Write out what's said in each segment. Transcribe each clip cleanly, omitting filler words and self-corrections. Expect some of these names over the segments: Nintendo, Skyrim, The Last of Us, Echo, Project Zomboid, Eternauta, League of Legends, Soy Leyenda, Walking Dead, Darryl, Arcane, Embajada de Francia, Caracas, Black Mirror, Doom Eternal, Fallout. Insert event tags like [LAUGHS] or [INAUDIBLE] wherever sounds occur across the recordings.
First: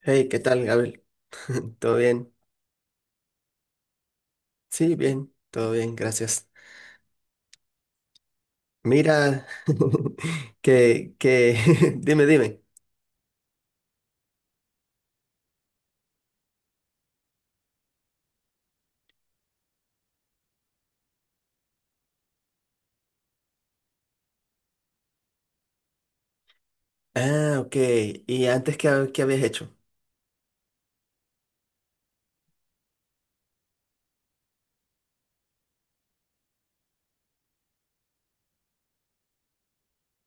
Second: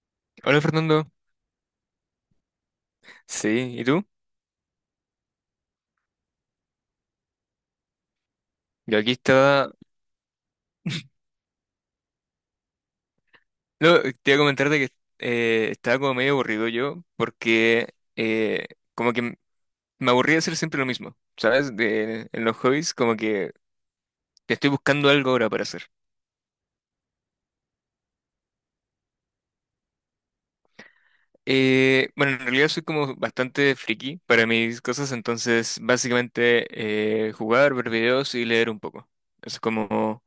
Hey, ¿qué Hola tal, Gabriel? Fernando. [LAUGHS] ¿Todo bien? Sí, ¿y tú? Sí, bien, todo bien, gracias. Yo aquí Mira, estaba... [LAUGHS] que, que, [LAUGHS] dime, dime. No, te iba a comentar de que estaba como medio aburrido yo porque como que m- me aburría hacer siempre lo mismo, ¿sabes? De- en los hobbies como que estoy buscando algo ahora para hacer. Ah, ok. ¿Y antes qué, qué habías hecho? Bueno, en realidad soy como bastante friki para mis cosas, entonces básicamente jugar, ver videos y leer un poco. Eso es como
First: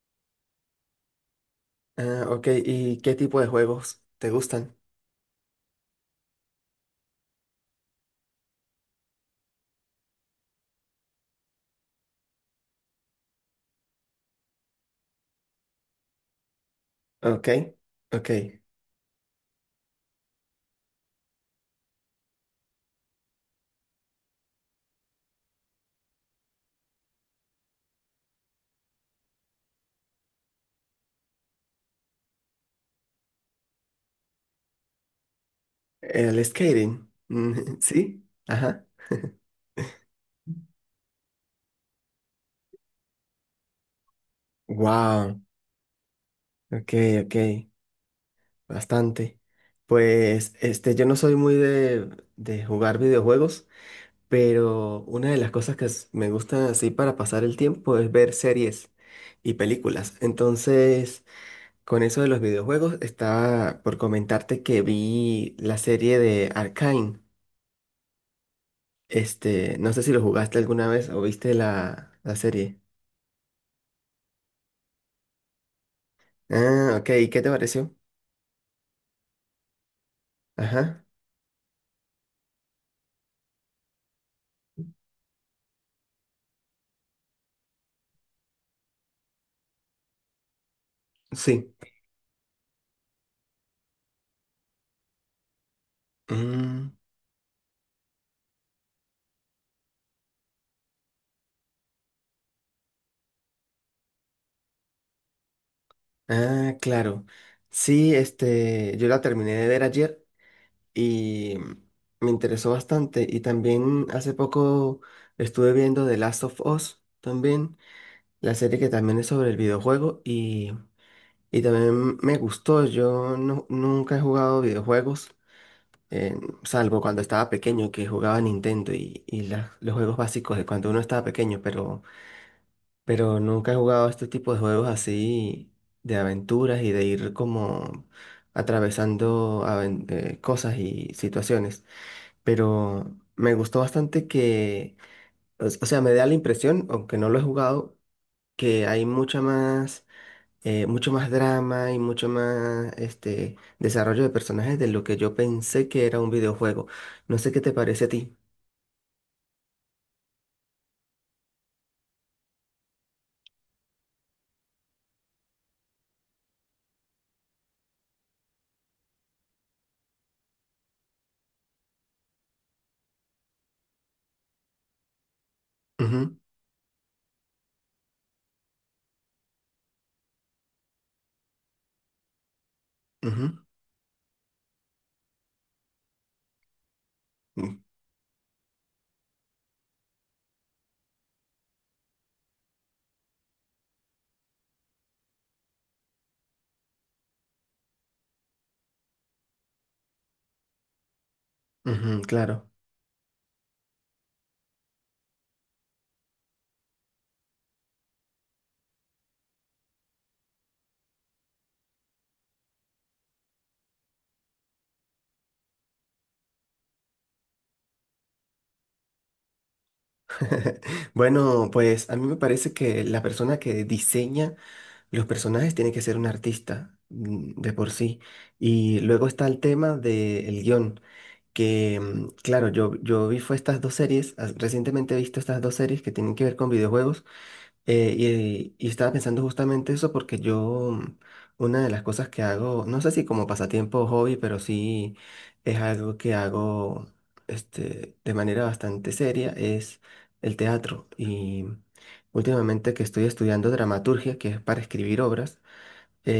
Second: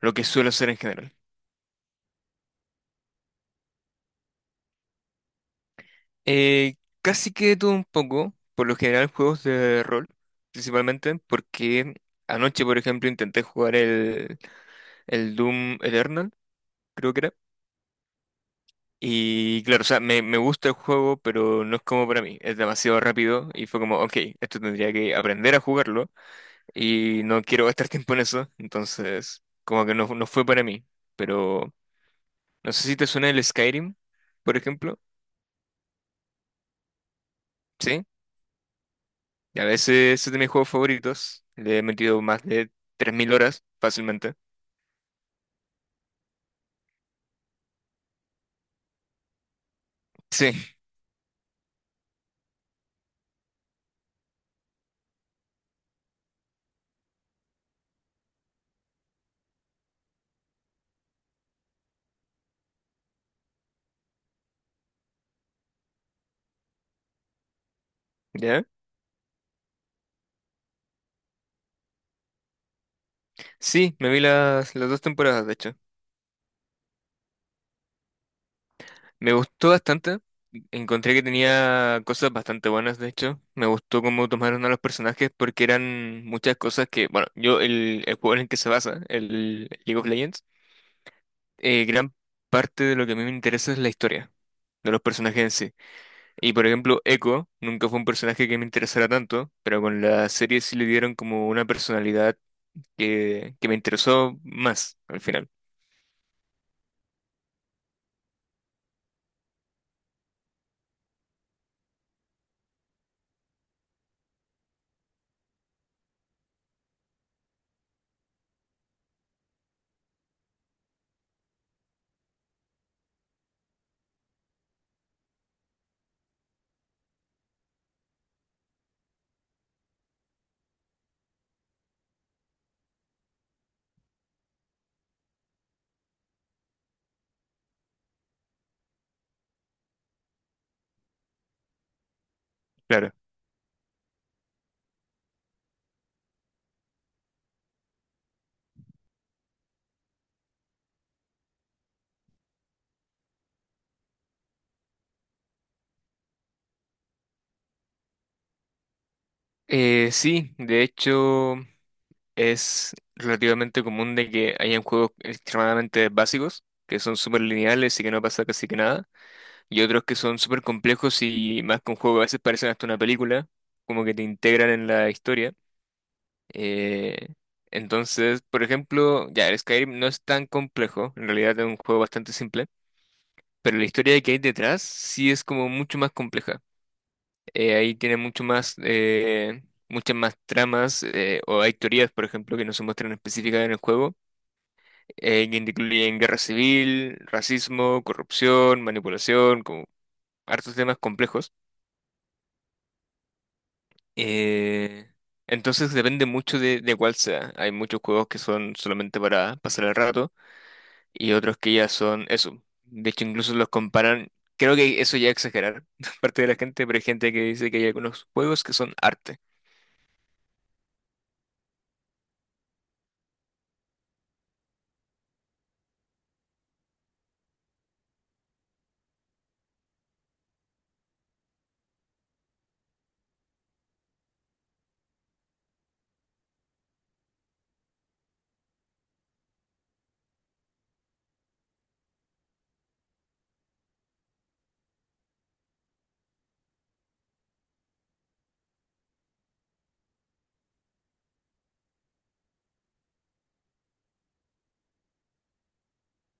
lo que suelo hacer en general. Ah, ok. ¿Y qué tipo de juegos te gustan? Eh, Casi que de todo un poco, por lo general juegos de rol, principalmente, porque anoche, por ejemplo, intenté jugar el Doom Eternal, creo que era. Ok, ok. Y claro, o sea, me gusta el juego, pero no es como para mí, es demasiado rápido y fue como, ok, esto tendría que aprender a jugarlo y no quiero gastar [LAUGHS] tiempo en eso, entonces como que no fue para mí. Pero no sé si te suena el Skyrim, por ejemplo. El skating. [LAUGHS] ¿Sí? ¿Sí? Ajá. Y a veces es de mis juegos favoritos. Le he metido más de 3000 horas fácilmente. [LAUGHS] Wow. Ok, ok. Bastante. Sí, Pues, este, yo no soy muy de jugar videojuegos. Pero una de las cosas que me gusta así para pasar el tiempo es ver series y películas. Entonces, con eso de los videojuegos, estaba por comentarte que vi la serie de Arcane. ¿ya? Este, no sé si lo jugaste alguna vez o viste la serie. Sí, me vi las dos temporadas, de hecho. Ah, ok. ¿Y qué te pareció? Me gustó bastante. Ajá. Encontré que tenía cosas bastante buenas, de hecho. Me gustó cómo tomaron a los personajes porque eran muchas cosas que, bueno, yo, el juego en el que se basa, el League of Legends, Sí. Gran parte de lo que a mí me interesa es la historia de los personajes en sí. Y por Mm, ejemplo, Echo nunca fue un personaje que me interesara tanto, pero con la serie sí le dieron como una personalidad que me interesó más al final, ah, claro. Sí, este, yo la terminé de ver ayer, y me interesó bastante. Y también hace poco estuve viendo The Last of Us, también, la serie que también es sobre el videojuego y también me gustó. Yo no- Nunca he jugado videojuegos, eh, salvo cuando estaba pequeño, que jugaba Nintendo y los juegos básicos de cuando uno estaba pequeño, pero nunca he jugado este tipo de juegos así de aventuras y de ir como atravesando cosas y situaciones, claro. pero me gustó bastante o sea, me da la impresión, aunque no lo he jugado, que hay mucha más, mucho más drama y mucho más este, desarrollo de personajes de lo que yo pensé que era un videojuego. No sé qué te parece a ti. Sí, de hecho es relativamente común de que hayan juegos extremadamente básicos, que son súper lineales y que no pasa casi que nada, y otros que son súper complejos y más con juegos, a veces parecen hasta una película, como que te integran en la historia. Ujú, Eh, entonces, por ejemplo, ya, el Skyrim no es tan complejo, en realidad es un juego bastante simple, ujú, pero la historia que hay detrás sí es como mucho más compleja. mm, Ahí tiene mucho más, muchas más tramas, o hay teorías, por ejemplo, que no se muestran específicas en el juego, que incluyen guerra civil, racismo, corrupción, manipulación, como hartos temas complejos. ujú, claro. Eh, entonces depende mucho de cuál sea. Hay muchos juegos que son solamente para pasar el rato, y otros que ya son eso. De hecho, incluso los comparan, creo que eso ya es exagerar [LAUGHS] de parte de la gente, pero hay gente que dice que hay algunos juegos que son arte. [LAUGHS] Bueno, pues a mí me parece que la persona que diseña los personajes tienen que ser un artista, mm, de por sí. Y luego está el tema del guión, que mm, claro, yo vi fue estas dos series, recientemente he visto estas dos series que tienen que ver con videojuegos, eh, y estaba pensando justamente eso porque yo, mm, una de las cosas que hago, no sé si como pasatiempo o hobby, pero sí es algo que hago este, de manera bastante seria, es el teatro. Y últimamente que estoy estudiando dramaturgia, que es para escribir obras,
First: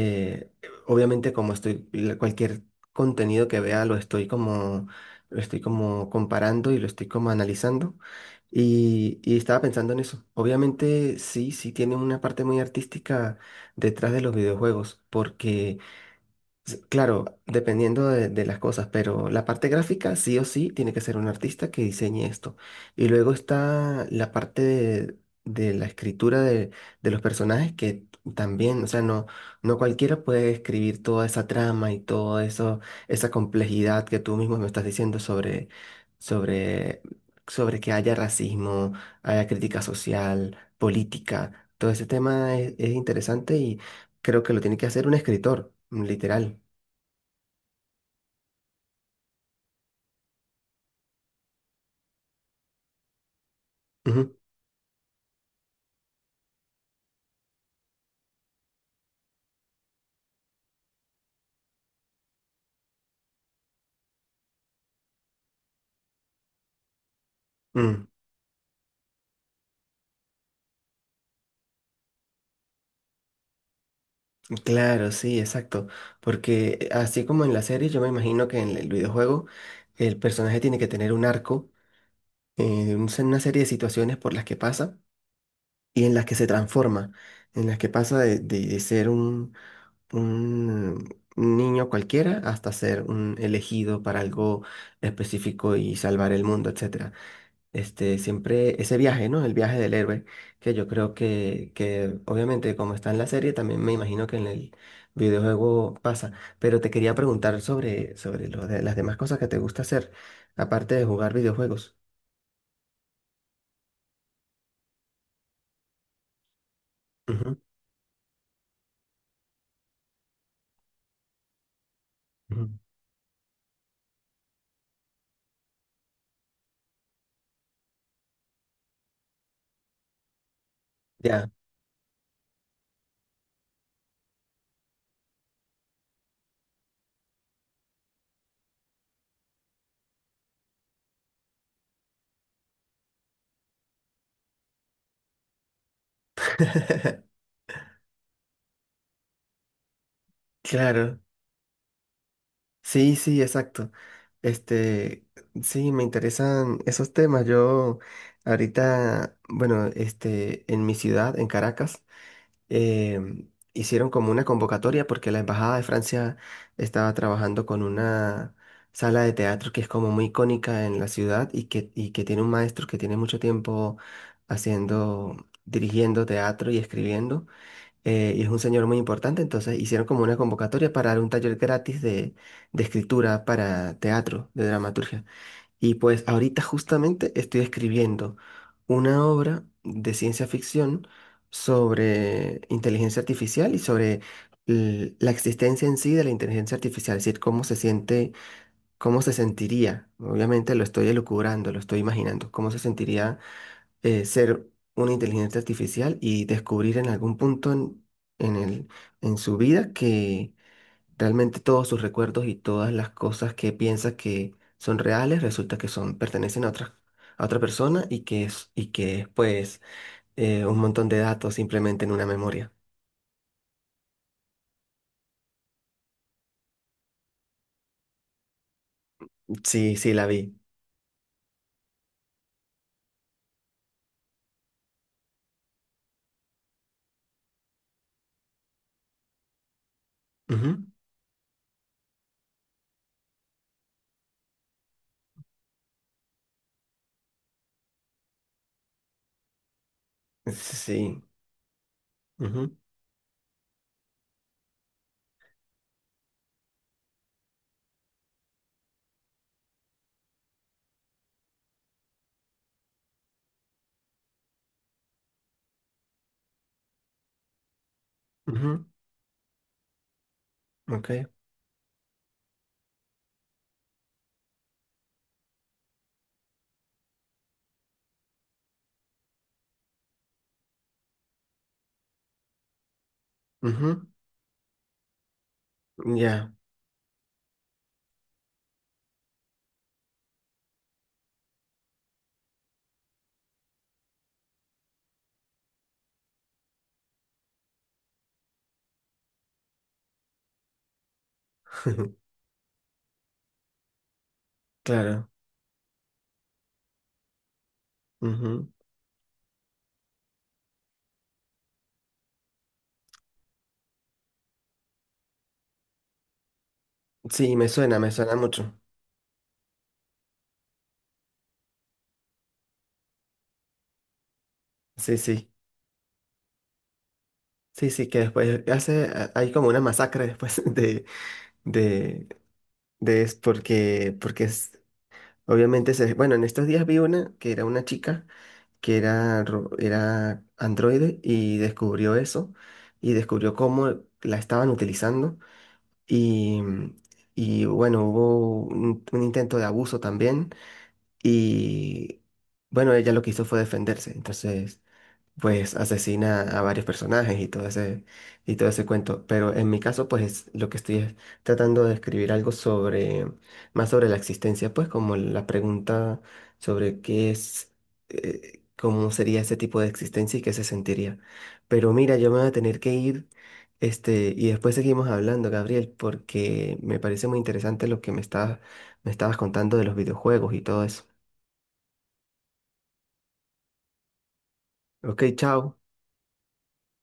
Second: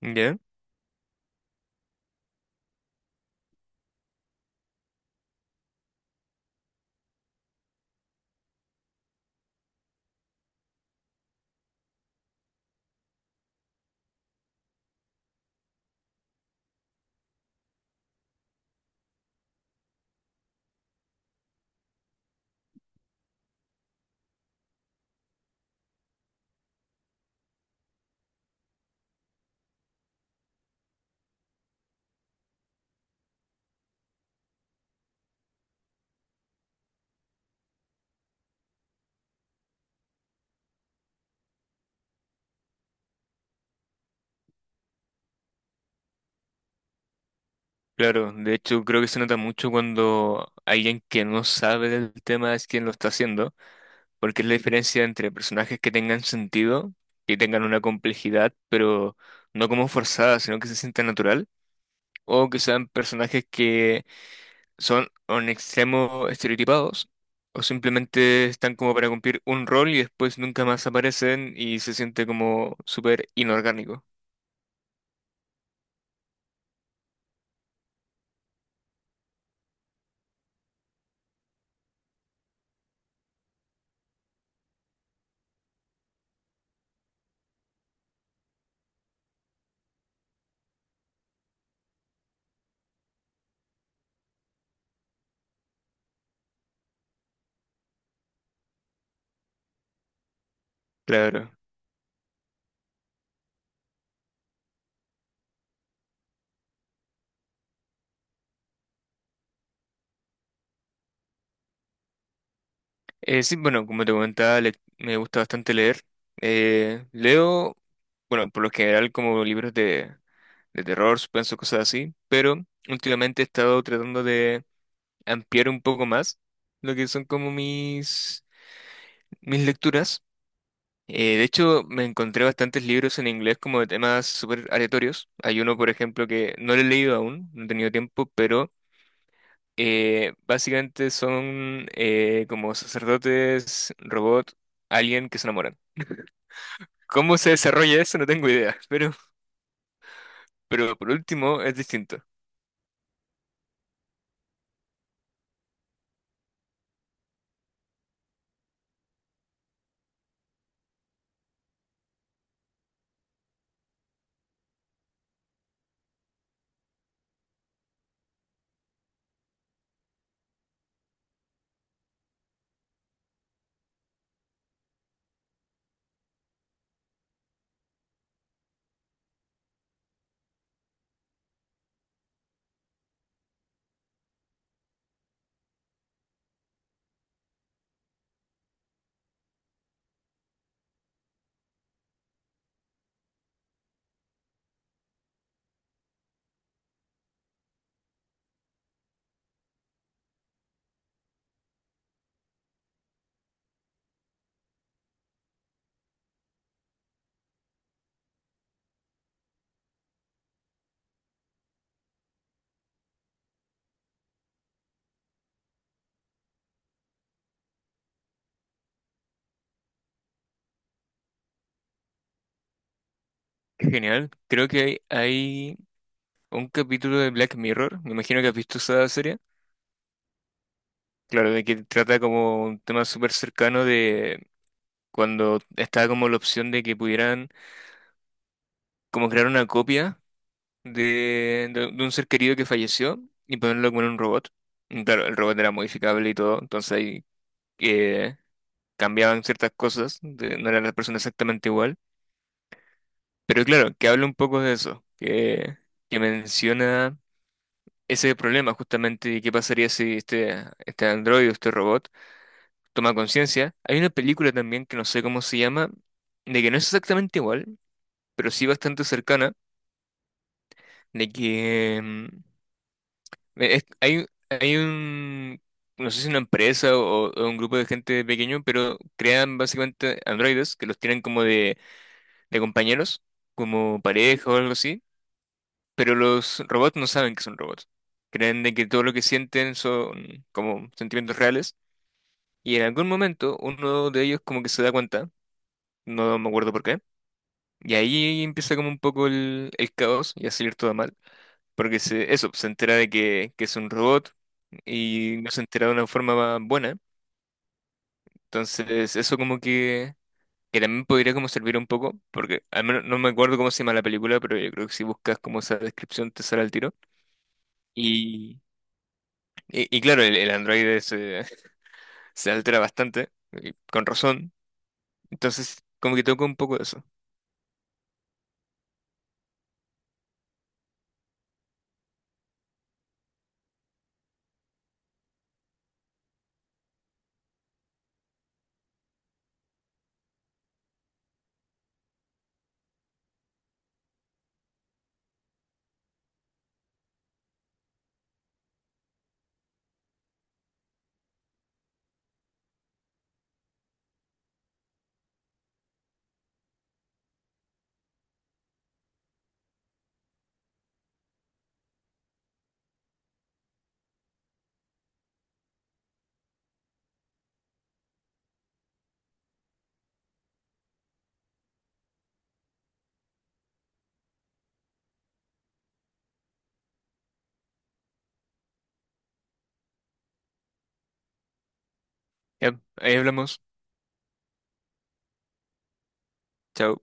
¿Ya? obviamente como estoy, cualquier contenido que vea lo estoy como comparando y lo estoy como analizando. Y estaba pensando en eso. Obviamente sí, sí tiene una parte muy artística detrás de los videojuegos, porque claro, dependiendo de las cosas, pero la parte gráfica sí o sí tiene que ser un artista que diseñe esto. Y luego está la parte de la escritura de los personajes que también, o sea, no cualquiera puede escribir toda esa trama y todo eso, esa complejidad que tú mismo me estás diciendo sobre, sobre que haya racismo, haya crítica social, política. Todo ese tema es interesante y creo que lo tiene que hacer un escritor, literal. Claro, de hecho creo que se nota mucho cuando alguien que no sabe del tema es quien lo está haciendo, Ujú, porque es la diferencia entre personajes que tengan sentido, que tengan una complejidad, pero no como forzada, sino que se sienta natural, o que sean personajes que son o en extremo estereotipados o mm, simplemente están como para cumplir un rol y después nunca más aparecen y se siente como súper inorgánico. claro, sí, exacto. Porque así como en la serie, yo me imagino que en el videojuego el personaje tiene que tener un arco, una serie de situaciones por las que pasa y en las que se transforma, en las que pasa de ser un niño cualquiera hasta ser un elegido para algo específico y salvar el mundo, etcétera, este, siempre ese viaje, ¿no? El viaje del héroe, que yo creo Claro. Que obviamente como está en la serie, también me imagino que en el videojuego pasa. Pero te quería preguntar sobre lo de las demás cosas que te gusta hacer, aparte de jugar videojuegos. Sí, bueno, como te comentaba, le- me gusta bastante leer. Ujú, Leo, bueno, por lo general como libros de terror, suspenso, cosas así, pero ujú. últimamente he estado tratando de ampliar un poco más lo que son como mis lecturas. De Ya. hecho, me encontré bastantes libros en inglés como de temas súper aleatorios. Hay uno, por ejemplo, que no lo he leído aún, no he tenido tiempo, pero básicamente son como sacerdotes, robot, alguien que se enamoran. ¿Cómo [LAUGHS] se desarrolla eso? No tengo idea, [LAUGHS] pero por Claro. último es distinto. Sí, sí, exacto. Este, sí, me interesan esos temas. Yo ahorita, bueno, este, en mi ciudad, en Caracas, eh, hicieron como una convocatoria porque la Embajada de Francia estaba trabajando con una sala de teatro que es como muy icónica en la ciudad y que tiene un maestro que tiene mucho tiempo haciendo, dirigiendo teatro y escribiendo. Eh, y es un señor muy importante, entonces hicieron como una convocatoria para dar un taller gratis de escritura para teatro, de dramaturgia. Y pues ahorita justamente estoy escribiendo una obra de ciencia ficción sobre inteligencia artificial y sobre la existencia en sí de la inteligencia artificial, es decir, cómo se siente, cómo se sentiría. Obviamente lo estoy elucubrando, lo estoy imaginando, cómo se sentiría, ser una inteligencia artificial y descubrir en algún punto en el, en su vida que realmente todos sus recuerdos y todas las cosas que piensa que son reales, resulta que son, pertenecen a otra persona y que es pues, un montón de datos simplemente en una memoria. Genial. Creo que hay un capítulo de Black Mirror, me imagino que has visto esa serie. Sí, sí, la vi. Claro, de que trata como un tema súper cercano de cuando estaba como la opción de que pudieran como crear una copia Ujú. De un ser querido que falleció y ponerlo como en un robot. Y claro, el robot era modificable y todo, entonces ahí eh, cambiaban ciertas cosas, de- no era la persona Sí. exactamente igual. Ujú, Pero claro, que habla un poco de eso, que menciona ese problema justamente y qué pasaría si este androide, este robot, toma conciencia. Hay una película también que no sé cómo se llama, de que no es exactamente igual, pero sí ujú, bastante cercana, ok. de que... hay, hay un, no sé si una empresa o un grupo de gente pequeño, pero crean básicamente androides que los tienen como de compañeros, como Ujú, pareja o algo así, pero ya. los robots no saben que son robots. Creen de que todo lo que sienten son como sentimientos reales y en algún momento uno de ellos como que se da cuenta, no me acuerdo por qué, y ahí empieza como un poco el caos y a salir todo mal. Porque se, [LAUGHS] eso, se entera de que es un robot Claro. y no se entera de una forma buena. Ujú. Entonces, eso como que también podría como servir un poco, porque al menos no me acuerdo cómo se llama la película, pero yo creo que si buscas como esa descripción te sale al tiro. Sí, me suena Y, mucho. Y claro, el androide se, [LAUGHS] se altera bastante, y con razón. Sí, sí. Entonces, como que toca un poco de eso. Sí, sí, que después hace, hay como una masacre después [LAUGHS] de, de es porque, obviamente, bueno, en estos días vi una que era una chica que era, era androide y descubrió eso y descubrió cómo la estaban utilizando y, y bueno, hubo un intento de abuso también y bueno, ella lo que hizo fue defenderse. Entonces pues asesina a varios personajes y y todo ese cuento. Pero en mi caso, pues lo que estoy es tratando de escribir algo sobre, más sobre la existencia, pues como la pregunta sobre qué es, cómo sería ese tipo de existencia y qué se sentiría. Pero mira, yo me voy a tener que ir, este, y después seguimos hablando, Gabriel, porque me parece muy interesante lo que me estabas contando de los videojuegos y todo eso. Ya, ahí hablamos. Ok, chao. Chao.